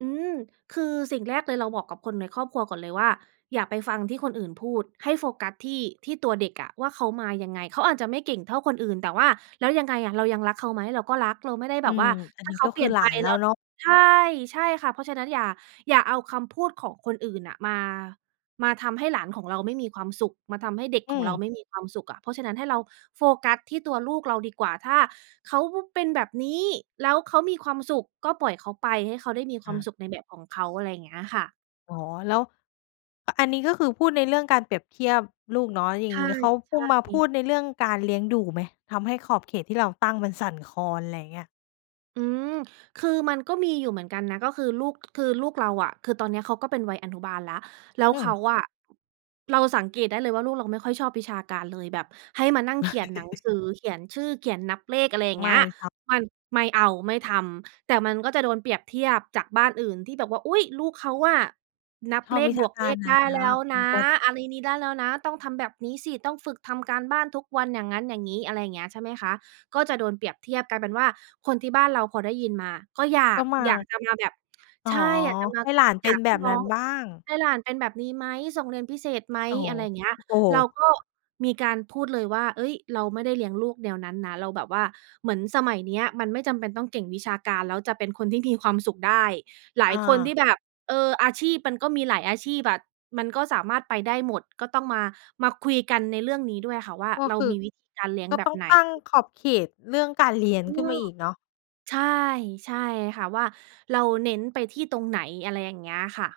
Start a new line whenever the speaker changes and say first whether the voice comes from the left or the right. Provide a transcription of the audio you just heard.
right: อืม คือสิ่งแรกเลย เราบอกกับคนในครอบครัวก่อนเลยว่า "อย่าไปฟังที่คนอื่นพูดให้โฟกัสที่ ที่ตัวเด็กอะ ว่าเขามายังไง?" เขาอาจจะไม่เก่งเท่าคนอื่น แต่ว่าแล้วยังไงอะ เรายังรักเขาไหม เราก็รักเราไม่ได้
left: อ
right: แ
left: ื
right: บบว
left: ม
right: ่า
left: อั
right: ถ
left: น
right: ้
left: น
right: า
left: ี้
right: เขา
left: ก็
right: เป
left: ค
right: ลี
left: ือ
right: ่ยน
left: หล
right: ไ
left: า
right: ป
left: นแล
right: แ
left: ้
right: ล้
left: ว
right: ว
left: เนาะ
right: ใช่ ใช่ค่ะ เพราะฉะนั้นอย่า อย่าเอาคำพูดของคนอื่นน่ะ มา มาทำให้หลานของเราไม่มีความสุข มาทำให้เด็ก
left: อื
right: ของเรา
left: ม
right: ไม่มีความสุขอะ เพราะฉะนั้นให้เราโฟกัสที่ตัวลูกเราดีกว่า ถ้าเขา ว เป็นแบบนี้แล้วเขามีความสุข ก็ปล่อยเขาไป ให้เขาได้มีค
left: อ
right: วาม
left: า
right: สุขในแบบของเขา อะไรอย่างเงี้ยค่ะ
left: อ๋อ แล้ว อ อันนี้ก็คือพูดในเรื่องการเปรียบเทียบลูกเนาะ อย่า
right: ใช
left: งง
right: ่
left: ี้ เขา
right: ใ
left: พูด
right: ช
left: มาพ
right: ่
left: ูดในเรื่องการเลี้ยงดูไหม? ทำให้ขอบเขตที่เราตั้งมันสั่นคลอน อะไรอย่างเงี้ย
right: อืม คือมันก็มีอยู่เหมือนกันนะ ก็คือลูก คือลูกเราอะ คือตอนเนี้ยเขาก็เป็นวัยอนุบาลแล้ว แล้ว
left: อื
right: เขา
left: ม
right: อะ เราสังเกตได้เลยว่าลูกเราไม่ค่อยชอบวิชาการเลย แบบให้มานั่งเขียนหนังสือ เขียนชื่อ เขียนนับเลข อะไรอย่าง
left: ไ
right: เ
left: ม
right: งี้
left: ่
right: ย
left: ทำ
right: มัน ไม่เอา ไม่ทำ แต่มันก็จะโดนเปรียบเทียบจากบ้านอื่นที่แบบว่า "อุ๊ย! ลูกเขาอะนับ
left: ชอ
right: เล
left: บ
right: ข
left: วิช
right: บ
left: า
right: วก
left: ก
right: เ
left: า
right: ล
left: ร
right: ข
left: น
right: ได
left: ะ
right: ้แล้ว
left: อื
right: นะ
left: ม ป
right: อะไรนี้ได้แล้วนะ ต้องทำแบบนี้สิ ต้องฝึกทำการบ้านทุกวันอย่างงั้น อย่างงี้" อะไรอย่างเงี้ย ใช่ไหมคะ ก็จะโดนเปรียบเทียบกลายเป็นว่า คนที่บ้านเราพอได้ยินมา ก็อยา
left: ก
right: ก
left: ็มา
right: อยากจะมาแบบ
left: อ๋
right: ใ
left: อ
right: ช่ อยากจะมา
left: ให้หลานเ
right: อ
left: ป
right: ย
left: ็น
right: ากใ
left: แ
right: ห
left: บ
right: ้
left: บ
right: น้
left: น
right: อ
left: ั้น
right: ง
left: บ้าง
right: ให้หลานเป็นแบบนี้ไหม ส่งเรียนพิเศษไหม
left: โอ้โฮ
right: อะไรอย่างเงี้ย
left: โอ้โ
right: เรา
left: ฮ
right: ก็มีการพูดเลยว่า "เฮ้ย! เราไม่ได้เลี้ยงลูกแนวนั้นนะ" เราแบบว่า เหมือนสมัยเนี้ยมันไม่จำเป็นต้องเก่งวิชาการ แล้วจะเป็นคนที่มีความสุขได้ หลาย
left: อ
right: คนที
left: า
right: ่แบบ เออ อาชีพมันก็มีหลายอาชีพอะ มันก็สามารถไปได้หมด ก็ต้องมา มาคุยกันในเรื่องนี้ด้วยอะค่ะว่า
left: ก็
right: เรา
left: คือ
right: มีวิธีการเลี้ยง
left: ก็
right: แบ
left: ต
right: บ
left: ้อง
right: ไหน
left: ตั้งขอบเขตเรื่องการเรียน
right: อื
left: ขึ้น
right: ม
left: มาอีกเนาะ
right: ใช่ ใช่ค่ะ ว่าเราเน้นไปที่ตรงไหน อะไรอย่างเงี้ยค่ะ